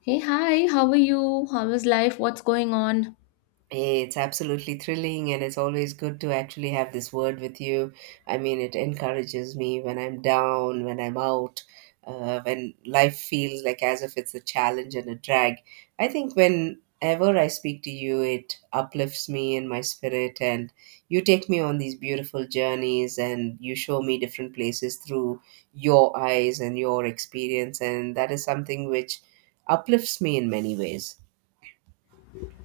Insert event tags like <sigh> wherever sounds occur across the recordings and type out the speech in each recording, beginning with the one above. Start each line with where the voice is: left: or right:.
left: Hey, hi, how are you? How is life? What's going on?
right: It's absolutely thrilling, and it's always good to actually have this word with you. I mean, it encourages me when I'm down, when I'm out, when life feels like as if it's a challenge and a drag. I think whenever I speak to you, it uplifts me in my spirit, and you take me on these beautiful journeys and you show me different places through your eyes and your experience, and that is something which uplifts me in many ways.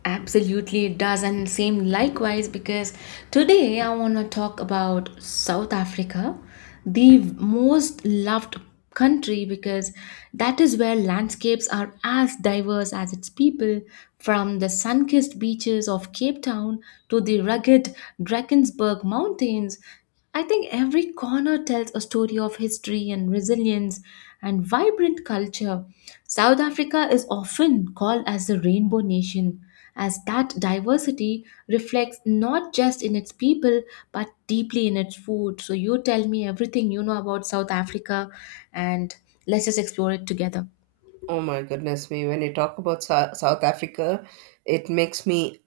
left: Absolutely, it does, and same likewise. Because today I want to talk about South Africa, the most loved country, because that is where landscapes are as diverse as its people, from the sun-kissed beaches of Cape Town to the rugged Drakensberg Mountains. I think every corner tells a story of history and resilience and vibrant culture. South Africa is often called as the Rainbow Nation as that diversity reflects not just in its people but deeply in its food. So, you tell me everything you know about South Africa and let's just explore it together.
right: Oh my goodness me, when you talk about South Africa, it makes me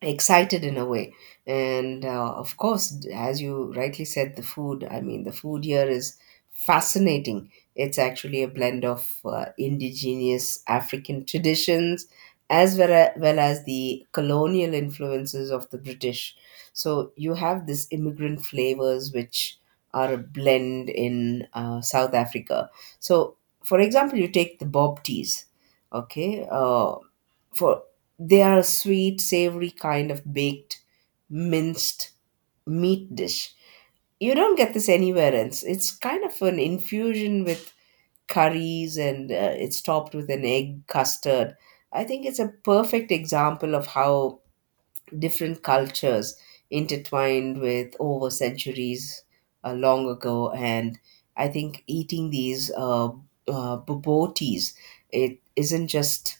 right: excited in a way and of course, as you rightly said, the food, I mean, the food here is fascinating. It's actually a blend of indigenous African traditions as well as the colonial influences of the British. So you have this immigrant flavors which are a blend in South Africa. So for example, you take the bob teas. Okay. For they are a sweet, savory kind of baked minced meat dish. You don't get this anywhere else. It's kind of an infusion with curries, and it's topped with an egg custard. I think it's a perfect example of how different cultures intertwined with over centuries long ago. And I think eating these bobotis, it isn't just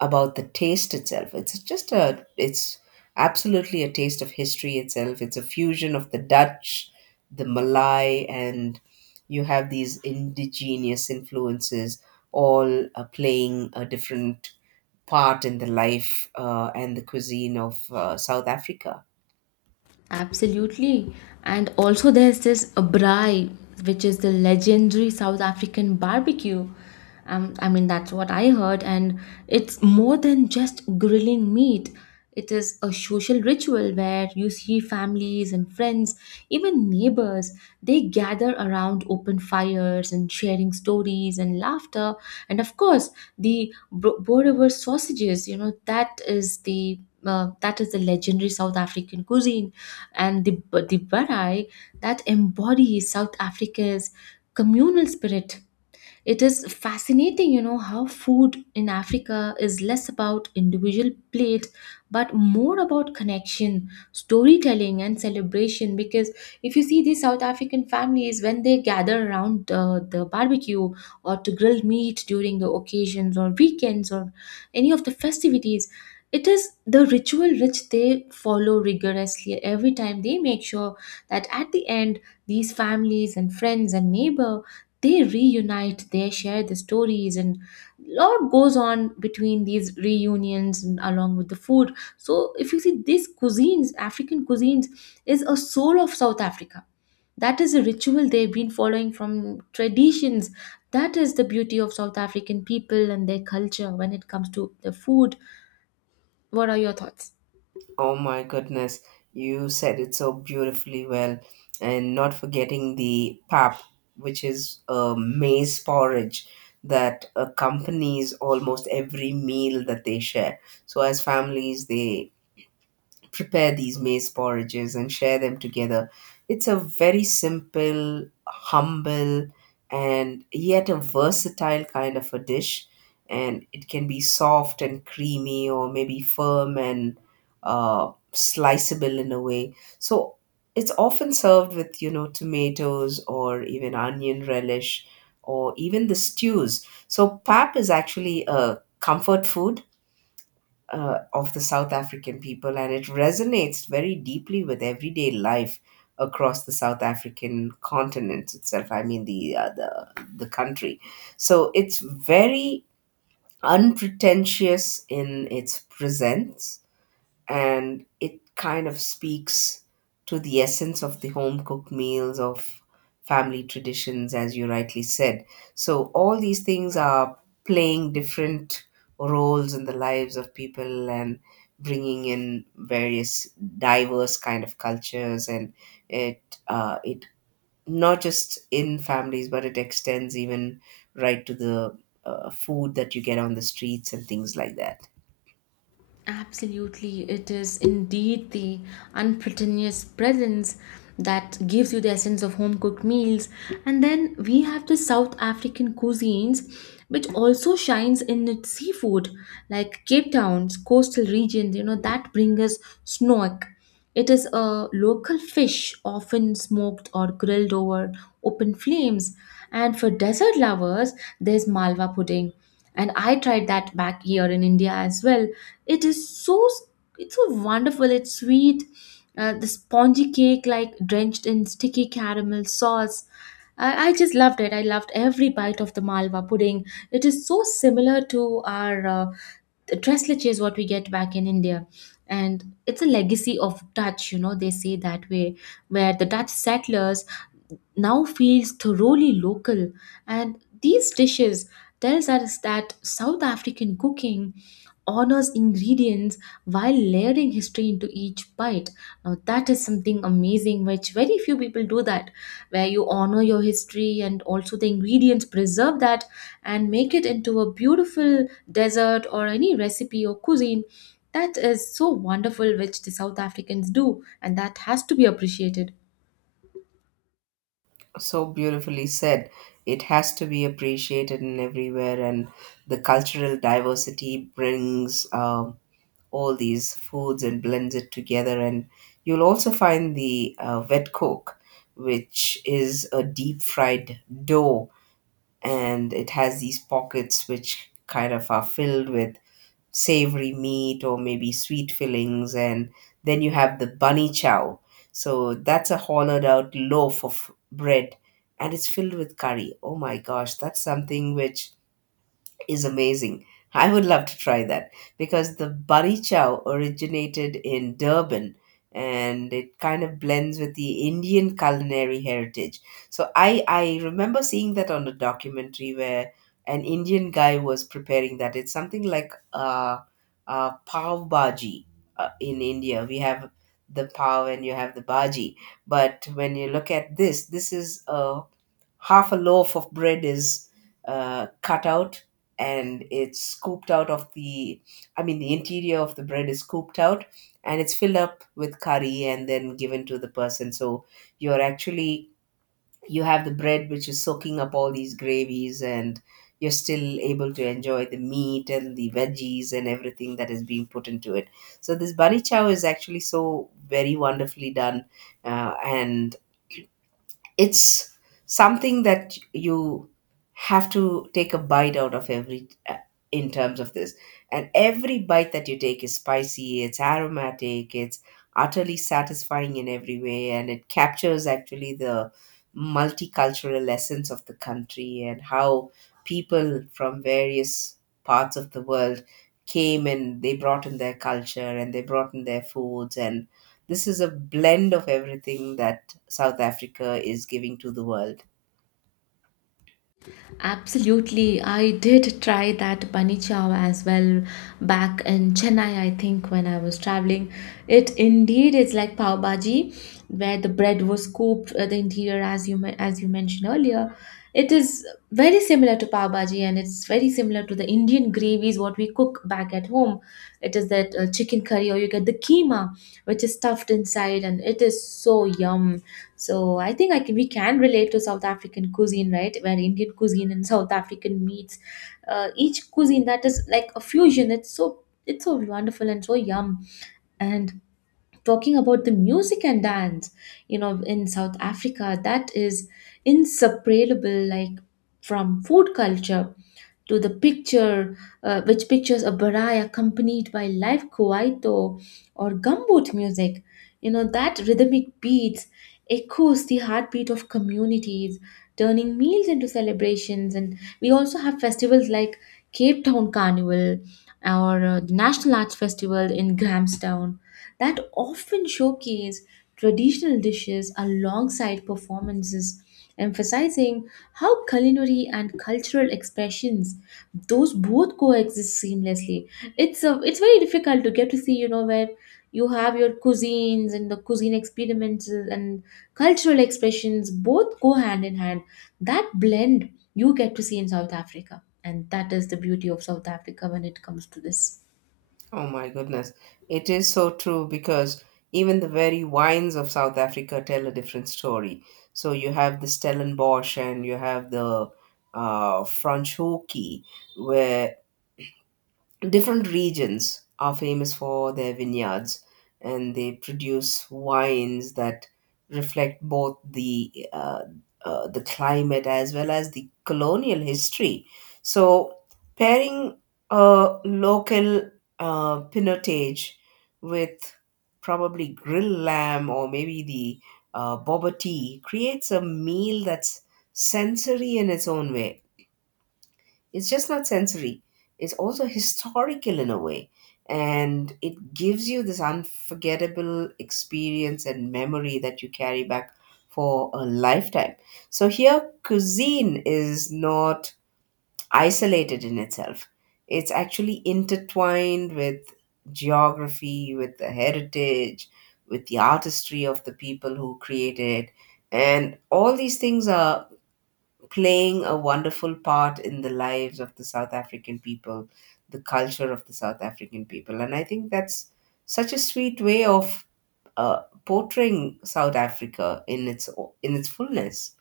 right: about the taste itself. It's absolutely a taste of history itself. It's a fusion of the Dutch, the Malay, and you have these indigenous influences all playing a different part in the life and the cuisine of South Africa.
left: Absolutely. And also, there's this abrai, which is the legendary South African barbecue. I mean, that's what I heard. And it's more than just grilling meat, it is a social ritual where you see families and friends, even neighbors, they gather around open fires and sharing stories and laughter. And of course, the Boer sausages, you know, that is the that is the legendary South African cuisine, and the barai that embodies South Africa's communal spirit. It is fascinating, you know, how food in Africa is less about individual plate but more about connection, storytelling, and celebration. Because if you see these South African families, when they gather around the barbecue or to grill meat during the occasions or weekends or any of the festivities, it is the ritual which they follow rigorously every time. They make sure that at the end these families and friends and neighbor, they reunite, they share the stories, and a lot goes on between these reunions and along with the food. So if you see these cuisines, African cuisines is a soul of South Africa. That is a ritual they've been following from traditions. That is the beauty of South African people and their culture when it comes to the food. What are your thoughts?
right: Oh my goodness, you said it so beautifully well. And not forgetting the pap, which is a maize porridge that accompanies almost every meal that they share. So, as families, they prepare these maize porridges and share them together. It's a very simple, humble, and yet a versatile kind of a dish. And it can be soft and creamy, or maybe firm and sliceable in a way. So it's often served with, you know, tomatoes or even onion relish or even the stews. So pap is actually a comfort food of the South African people, and it resonates very deeply with everyday life across the South African continent itself. I mean, the country. So it's very unpretentious in its presence, and it kind of speaks to the essence of the home cooked meals of family traditions, as you rightly said. So all these things are playing different roles in the lives of people and bringing in various diverse kind of cultures, and it it not just in families, but it extends even right to the food that you get on the streets and things like that.
left: Absolutely, it is indeed the unpretentious presence that gives you the essence of home cooked meals. And then we have the South African cuisines, which also shines in its seafood, like Cape Town's coastal regions, you know, that bring us snoek. It is a local fish, often smoked or grilled over open flames. And for dessert lovers, there's malwa pudding, and I tried that back here in India as well. It is so, it's so wonderful, it's sweet. The spongy cake like drenched in sticky caramel sauce, I just loved it. I loved every bite of the malwa pudding. It is so similar to our the dress leche is what we get back in India. And it's a legacy of Dutch, you know, they say that way, where the Dutch settlers now feels thoroughly local. And these dishes tells us that South African cooking honors ingredients while layering history into each bite. Now that is something amazing which very few people do that, where you honor your history and also the ingredients preserve that and make it into a beautiful dessert or any recipe or cuisine. That is so wonderful which the South Africans do, and that has to be appreciated.
right: So beautifully said. It has to be appreciated in everywhere, and the cultural diversity brings all these foods and blends it together. And you'll also find the wet coke, which is a deep fried dough, and it has these pockets which kind of are filled with savory meat or maybe sweet fillings. And then you have the bunny chow. So that's a hollowed out loaf of bread, and it's filled with curry. Oh my gosh, that's something which is amazing. I would love to try that because the bari chow originated in Durban, and it kind of blends with the Indian culinary heritage. So I remember seeing that on a documentary where an Indian guy was preparing that. It's something like pav bhaji in India. We have the pav and you have the bhaji, but when you look at this, this is a half a loaf of bread is cut out, and it's scooped out of the, I mean, the interior of the bread is scooped out and it's filled up with curry and then given to the person. So you're actually, you have the bread which is soaking up all these gravies, and you're still able to enjoy the meat and the veggies and everything that is being put into it. So this bari chow is actually so very wonderfully done, and it's something that you have to take a bite out of every in terms of this, and every bite that you take is spicy, it's aromatic, it's utterly satisfying in every way, and it captures actually the multicultural essence of the country and how people from various parts of the world came and they brought in their culture and they brought in their foods, and this is a blend of everything that South Africa is giving to the world.
left: Absolutely. I did try that bunny chow as well back in Chennai, I think, when I was traveling. It indeed is like pav bhaji, where the bread was cooked the interior, as you as you mentioned earlier. It is very similar to pav bhaji, and it's very similar to the Indian gravies what we cook back at home. It is that chicken curry, or you get the keema, which is stuffed inside, and it is so yum. So I think I can, we can relate to South African cuisine, right? Where Indian cuisine and South African meets, each cuisine that is like a fusion. It's so, it's so wonderful and so yum. And talking about the music and dance, you know, in South Africa that is inseparable, like from food culture to the picture, which pictures a barai accompanied by live kwaito or gumboot music. You know, that rhythmic beats echoes the heartbeat of communities, turning meals into celebrations. And we also have festivals like Cape Town Carnival or the National Arts Festival in Grahamstown that often showcase traditional dishes alongside performances, emphasizing how culinary and cultural expressions, those both coexist seamlessly. It's very difficult to get to see, you know, where you have your cuisines and the cuisine experiments and cultural expressions both go hand in hand. That blend you get to see in South Africa. And that is the beauty of South Africa when it comes to this.
right: Oh my goodness. It is so true because even the very wines of South Africa tell a different story. So you have the Stellenbosch and you have the Franschhoek, where different regions are famous for their vineyards and they produce wines that reflect both the climate as well as the colonial history. So pairing a local pinotage with probably grilled lamb or maybe the boba tea creates a meal that's sensory in its own way. It's just not sensory, it's also historical in a way. And it gives you this unforgettable experience and memory that you carry back for a lifetime. So here, cuisine is not isolated in itself, it's actually intertwined with geography, with the heritage, with the artistry of the people who created it. And all these things are playing a wonderful part in the lives of the South African people, the culture of the South African people. And I think that's such a sweet way of portraying South Africa in its, in its fullness.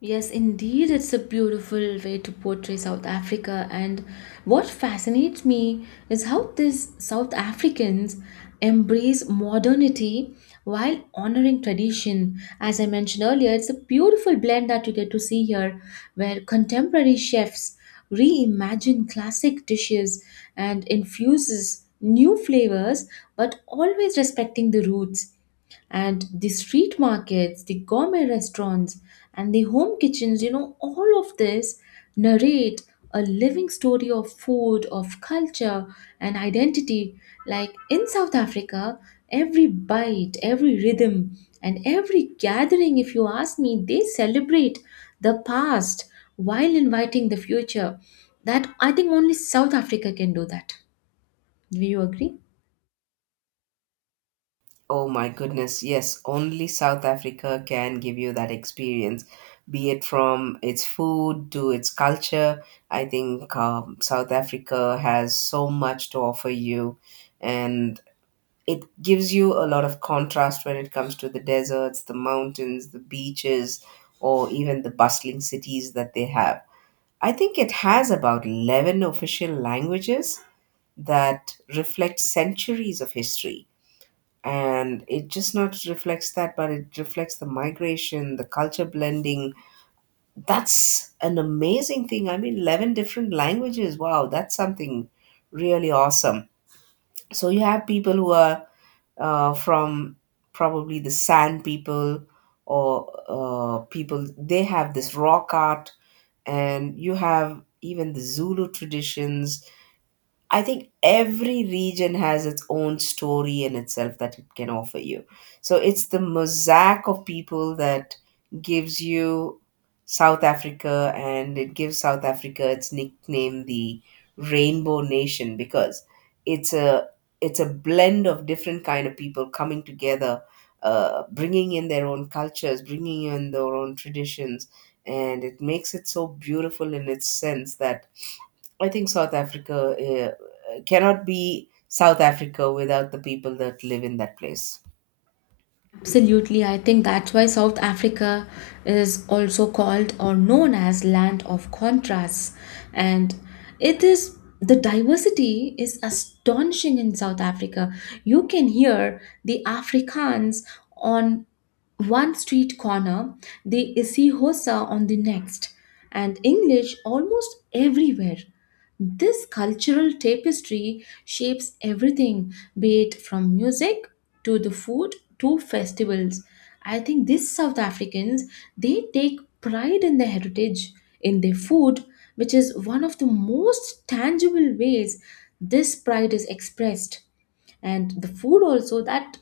left: Yes, indeed, it's a beautiful way to portray South Africa. And what fascinates me is how these South Africans embrace modernity while honoring tradition. As I mentioned earlier, it's a beautiful blend that you get to see here, where contemporary chefs reimagine classic dishes and infuses new flavors, but always respecting the roots, and the street markets, the gourmet restaurants, and the home kitchens, you know, all of this narrate a living story of food, of culture, and identity. Like in South Africa, every bite, every rhythm, and every gathering, if you ask me, they celebrate the past while inviting the future. That I think only South Africa can do that. Do you agree?
right: Oh my goodness, yes, only South Africa can give you that experience, be it from its food to its culture. I think South Africa has so much to offer you, and it gives you a lot of contrast when it comes to the deserts, the mountains, the beaches, or even the bustling cities that they have. I think it has about 11 official languages that reflect centuries of history. And it just not reflects that, but it reflects the migration, the culture blending. That's an amazing thing. I mean, 11 different languages. Wow, that's something really awesome. So you have people who are from probably the Sand people or people. They have this rock art, and you have even the Zulu traditions. I think every region has its own story in itself that it can offer you. So it's the mosaic of people that gives you South Africa, and it gives South Africa its nickname, the Rainbow Nation, because it's a it's a blend of different kind of people coming together, bringing in their own cultures, bringing in their own traditions, and it makes it so beautiful in its sense that I think South Africa cannot be South Africa without the people that live in that place.
left: Absolutely, I think that's why South Africa is also called or known as land of contrasts. And it is, the diversity is astonishing in South Africa. You can hear the Afrikaans on one street corner, they Isihosa on the next, and English almost everywhere. This cultural tapestry shapes everything, be it from music to the food to festivals. I think these South Africans, they take pride in their heritage, in their food, which is one of the most tangible ways this pride is expressed, and the food also that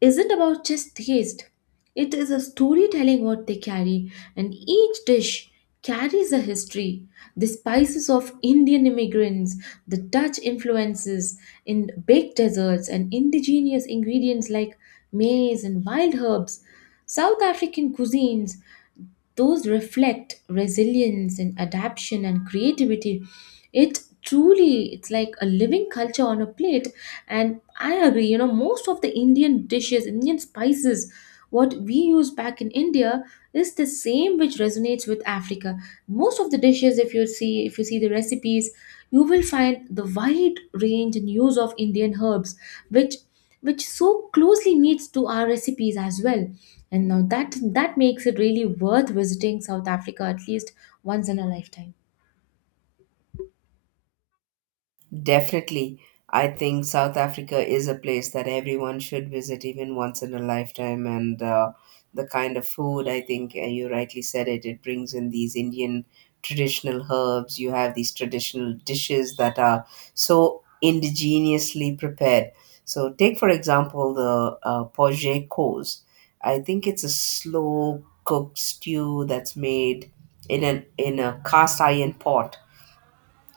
left: isn't about just taste. It is a storytelling what they carry, and each dish carries a history. The spices of Indian immigrants, the Dutch influences in baked desserts, and indigenous ingredients like maize and wild herbs, South African cuisines, those reflect resilience and adaptation and creativity. It truly, it's like a living culture on a plate. And I agree, you know, most of the Indian dishes, Indian spices what we use back in India is the same which resonates with Africa. Most of the dishes, if you see, if you see the recipes, you will find the wide range and use of Indian herbs which which so closely meets to our recipes as well. And now that, that makes it really worth visiting South Africa at least once in a lifetime.
right: Definitely. I think South Africa is a place that everyone should visit even once in a lifetime. And the kind of food, I think, you rightly said it, it brings in these Indian traditional herbs. You have these traditional dishes that are so indigenously prepared. So, take for example the poje kos. I think it's a slow cooked stew that's made in a cast iron pot,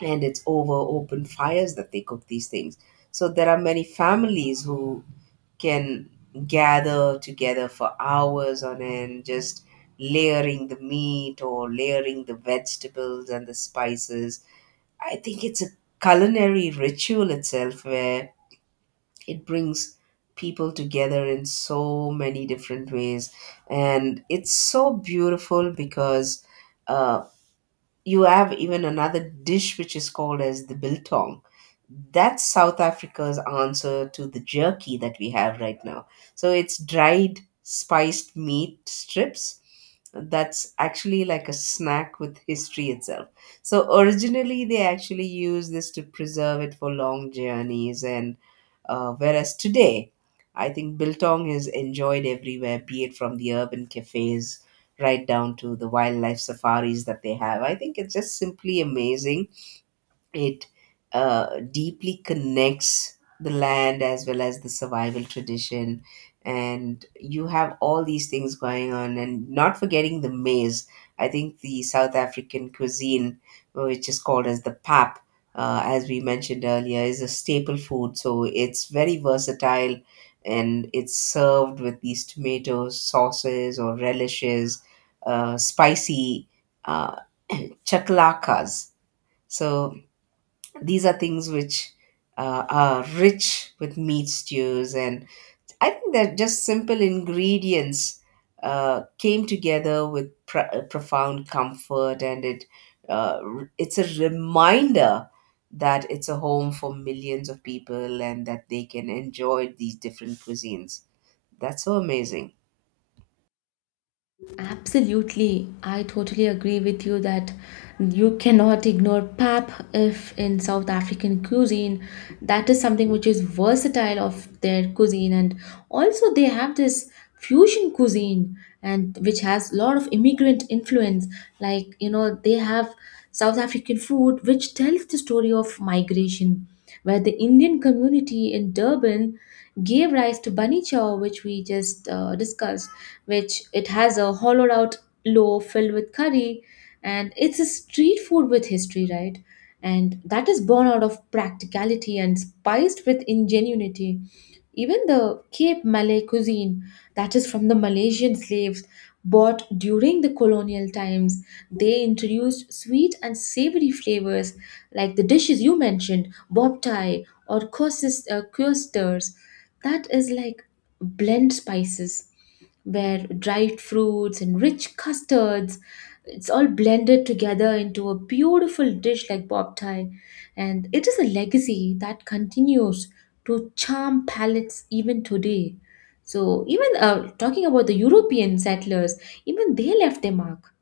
right: and it's over open fires that they cook these things. So there are many families who can gather together for hours on end, just layering the meat or layering the vegetables and the spices. I think it's a culinary ritual itself where it brings people together in so many different ways. And it's so beautiful because. Uh, you have even another dish which is called as the biltong. That's South Africa's answer to the jerky that we have right now. So it's dried spiced meat strips. That's actually like a snack with history itself. So originally they actually used this to preserve it for long journeys and whereas today, I think biltong is enjoyed everywhere, be it from the urban cafes right down to the wildlife safaris that they have. I think it's just simply amazing. It deeply connects the land as well as the survival tradition, and you have all these things going on, and not forgetting the maize. I think the South African cuisine, which is called as the pap, as we mentioned earlier, is a staple food. So it's very versatile, and it's served with these tomatoes sauces or relishes, spicy uh, chaklakas. So these are things which are rich with meat stews, and I think that just simple ingredients came together with profound comfort, and it it's a reminder that it's a home for millions of people and that they can enjoy these different cuisines. That's so amazing.
left: Absolutely. I totally agree with you that you cannot ignore pap if in South African cuisine. That is something which is versatile of their cuisine. And also they have this fusion cuisine and which has a lot of immigrant influence. Like, you know, they have South African food which tells the story of migration, where the Indian community in Durban gave rise to bunny chow, which we just discussed, which it has a hollowed out loaf filled with curry, and it's a street food with history, right? And that is born out of practicality and spiced with ingenuity. Even the Cape Malay cuisine, that is from the Malaysian slaves bought during the colonial times, they introduced sweet and savory flavors like the dishes you mentioned, bob tie or couscous. That is like blend spices where dried fruits and rich custards, it's all blended together into a beautiful dish like bob tie. And it is a legacy that continues to charm palates even today. So even talking about the European settlers, even they left their mark,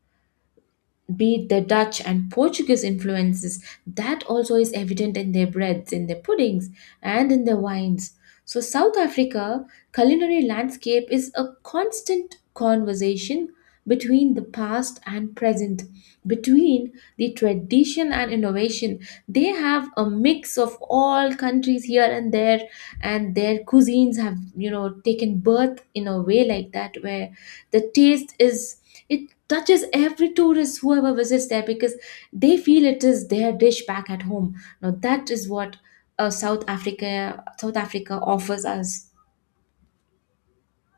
left: be it the Dutch and Portuguese influences, that also is evident in their breads, in their puddings, and in their wines. So, South Africa culinary landscape is a constant conversation between the past and present, between the tradition and innovation. They have a mix of all countries here and there, and their cuisines have, you know, taken birth in a way like that, where the taste is, it touches every tourist whoever visits there because they feel it is their dish back at home. Now that is what South Africa, offers us.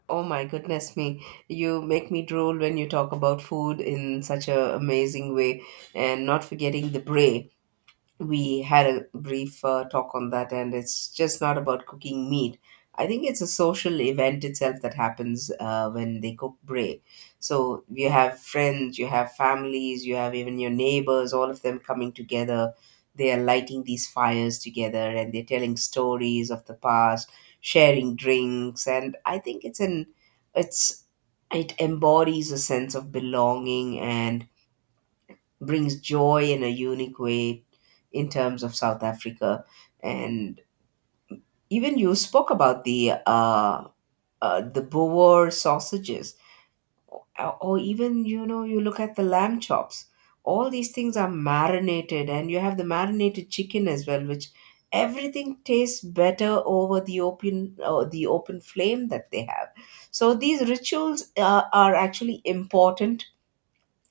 right: Oh my goodness me. You make me drool when you talk about food in such a amazing way and not forgetting the bray. We had a brief talk on that, and it's just not about cooking meat. I think it's a social event itself that happens when they cook bray. So you have friends, you have families, you have even your neighbors, all of them coming together. They are lighting these fires together, and they're telling stories of the past, sharing drinks. And I think it's an it's it embodies a sense of belonging and brings joy in a unique way in terms of South Africa. And even you spoke about the Boer sausages, or, or even, you know, you look at the lamb chops. All these things are marinated, and you have the marinated chicken as well, which everything tastes better over the open flame that they have. So these rituals are actually important,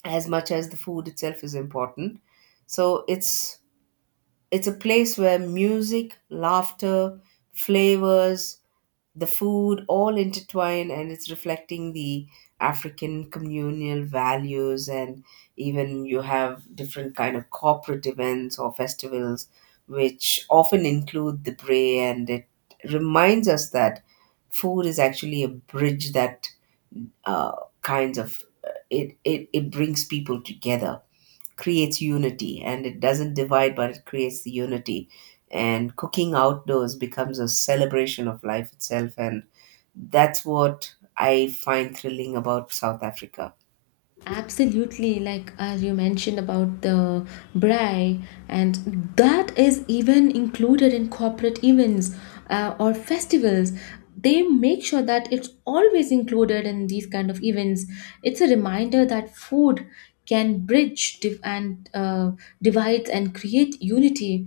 right: as much as the food itself is important. So it's It's a place where music, laughter, flavors, the food all intertwine, and it's reflecting the African communal values. And even you have different kind of corporate events or festivals which often include the bray, and it reminds us that food is actually a bridge that uh, kinds of it, it it brings people together, creates unity, and it doesn't divide but it creates the unity. And cooking outdoors becomes a celebration of life itself, and that's what I find thrilling about South Africa.
left: Absolutely, like as you mentioned about the braai, and that is even included in corporate events or festivals. They make sure that it's always included in these kind of events. It's a reminder that food can bridge div- and divides and create unity.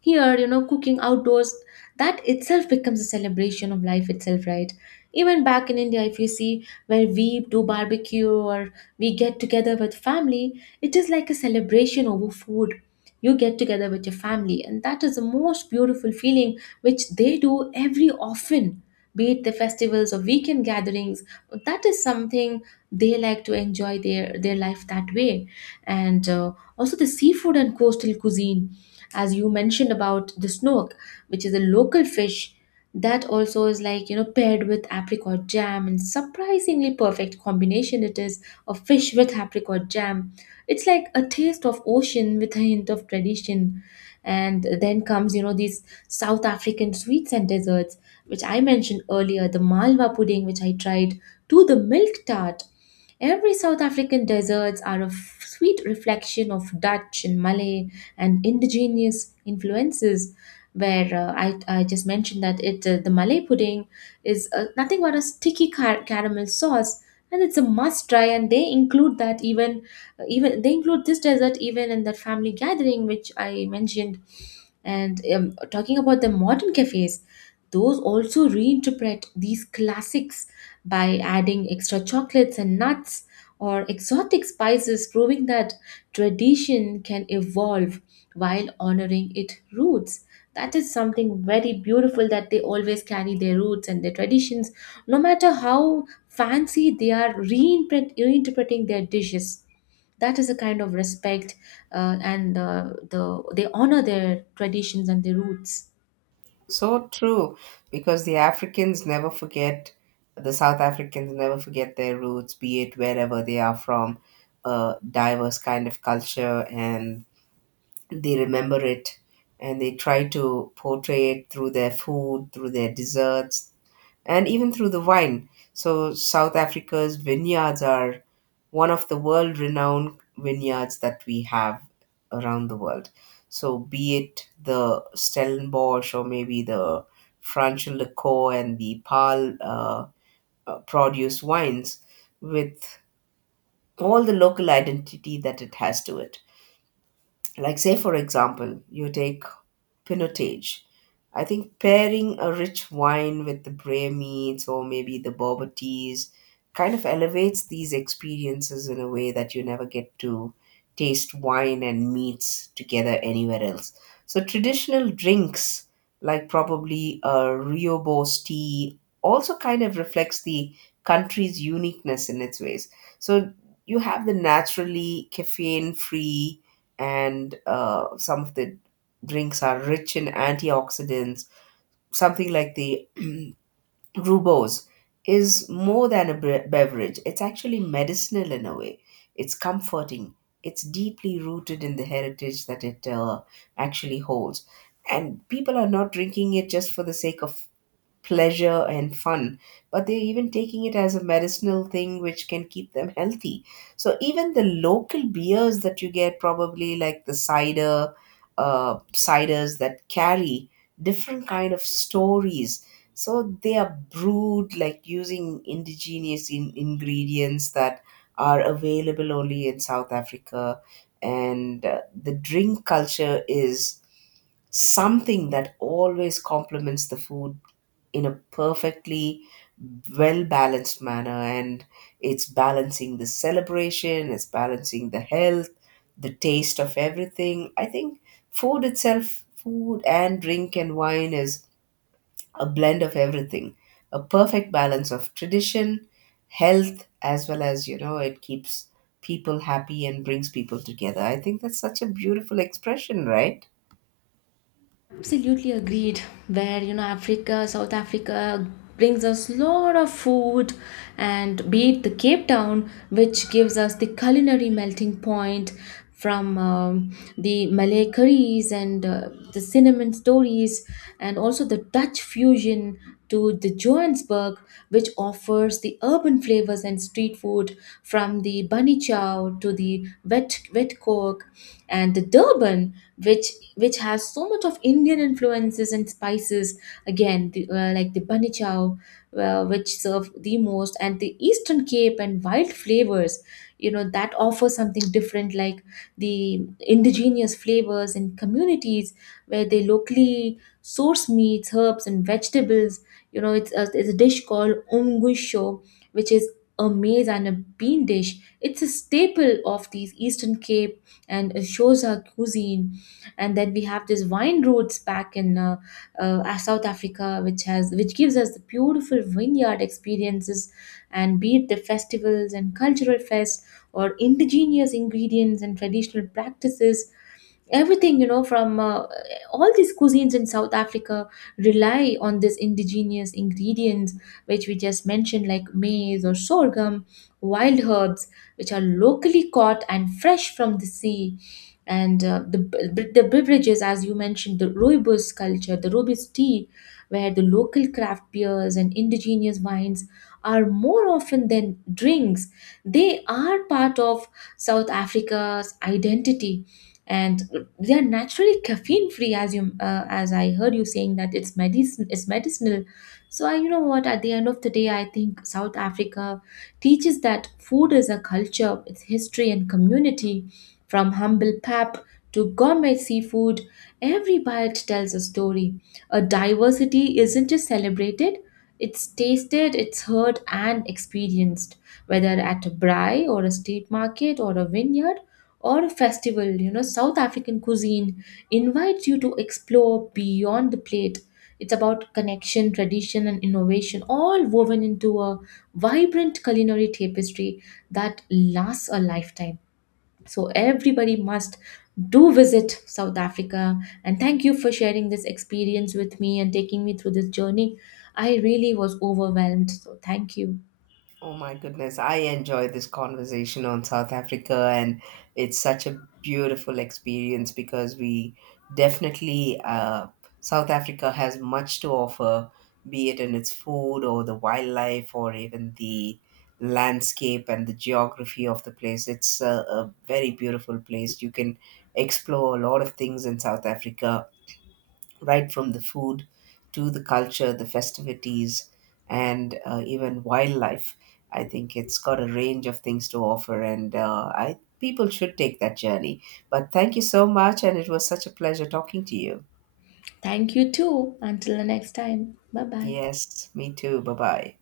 left: Here, you know, cooking outdoors, that itself becomes a celebration of life itself, right? Even back in India, if you see, where we do barbecue or we get together with family, it is like a celebration over food. You get together with your family, and that is the most beautiful feeling which they do every often, be it the festivals or weekend gatherings. That is something they like to enjoy their life that way. And Also, the seafood and coastal cuisine, as you mentioned about the snook, which is a local fish, that also is like paired with apricot jam, and surprisingly perfect combination it is, of fish with apricot jam. It's like a taste of ocean with a hint of tradition. And then comes these South African sweets and desserts, which I mentioned earlier, the malwa pudding which I tried, to the milk tart. Every South African desserts are a sweet reflection of Dutch and Malay and indigenous influences, where I just mentioned that it the Malay pudding is nothing but a sticky caramel sauce, and it's a must try, and they include that even even they include this dessert even in that family gathering which I mentioned. And talking about the modern cafes, those also reinterpret these classics by adding extra chocolates and nuts or exotic spices, proving that tradition can evolve while honoring its roots. That is something very beautiful, that they always carry their roots and their traditions, no matter how fancy they are reinterpreting their dishes. That is a kind of respect, and they honor their traditions and their roots.
right: So true, because the Africans never forget, the South Africans never forget their roots, be it wherever they are from, a diverse kind of culture. And they remember it, and they try to portray it through their food, through their desserts, and even through the wine. So South Africa's vineyards are one of the world renowned vineyards that we have around the world. So be it the Stellenbosch or maybe the Franschhoek and the Paarl produce wines with all the local identity that it has to it. Like, say, for example, you take Pinotage. I think pairing a rich wine with the Bray meats or maybe the boba teas kind of elevates these experiences in a way that you never get to taste wine and meats together anywhere else. So traditional drinks like probably a riobos tea also kind of reflects the country's uniqueness in its ways. So you have the naturally caffeine free, and some of the drinks are rich in antioxidants, something like the <clears throat> rubose is more than a beverage. It's actually medicinal in a way. It's comforting. It's deeply rooted in the heritage that it actually holds. And people are not drinking it just for the sake of pleasure and fun, but they're even taking it as a medicinal thing which can keep them healthy. So even the local beers that you get, probably like the cider, ciders that carry different kind of stories. So they are brewed like using indigenous ingredients that are available only in South Africa. And the drink culture is something that always complements the food in a perfectly well balanced manner. And it's balancing the celebration, it's balancing the health, the taste of everything. I think food itself, food and drink and wine, is a blend of everything, a perfect balance of tradition, health, as well as, you know, it keeps people happy and brings people together. I think that's such a beautiful expression, right?
left: Absolutely agreed. Where you know, Africa, South Africa brings us lot of food, and be it the Cape Town, which gives us the culinary melting point from the Malay curries, and the cinnamon stories, and also the Dutch fusion, to the Johannesburg, which offers the urban flavors and street food, from the bunny chow to the wet wet cork, and the Durban, which has so much of Indian influences and spices. Again, like the bunny chow, which serve the most, and the Eastern Cape landscape and wild flavors, you know, that offer something different, like the indigenous flavors in communities where they locally source meats, herbs and vegetables. You know, it's a dish called umgusho, which is a maize and a bean dish. It's a staple of these Eastern Cape and Shoza cuisine. And then we have this wine roads back in South Africa, which has which gives us the beautiful vineyard experiences, and be it the festivals and cultural fests or indigenous ingredients and traditional practices. Everything, you know, from all these cuisines in South Africa rely on these indigenous ingredients, which we just mentioned, like maize or sorghum, wild herbs, which are locally caught and fresh from the sea. And the beverages, as you mentioned, the rooibos culture, the rooibos tea, where the local craft beers and indigenous wines are more often than drinks. They are part of South Africa's identity, and they are naturally caffeine free, as you as I heard you saying, that it's medicine it's medicinal. So you know what, at the end of the day, I think South Africa teaches that food is a culture, its history and community. From humble pap to gourmet seafood, every bite tells a story. A diversity isn't just celebrated, it's tasted, it's heard, and experienced, whether at a braai or a street market or a vineyard or a festival. You know, South African cuisine invites you to explore beyond the plate. It's about connection, tradition, and innovation, all woven into a vibrant culinary tapestry that lasts a lifetime. So everybody must do visit South Africa. And thank you for sharing this experience with me and taking me through this journey. I really was overwhelmed. So thank you.
right: Oh my goodness, I enjoy this conversation on South Africa, and it's such a beautiful experience because we definitely, South Africa has much to offer, be it in its food or the wildlife or even the landscape and the geography of the place. It's a very beautiful place. You can explore a lot of things in South Africa, right from the food to the culture, the festivities, and even wildlife. I think it's got a range of things to offer, and I people should take that journey. But thank you so much, and it was such a pleasure talking to you.
left: Thank you too. Until the next time. Bye bye.
right: Yes, me too. Bye bye.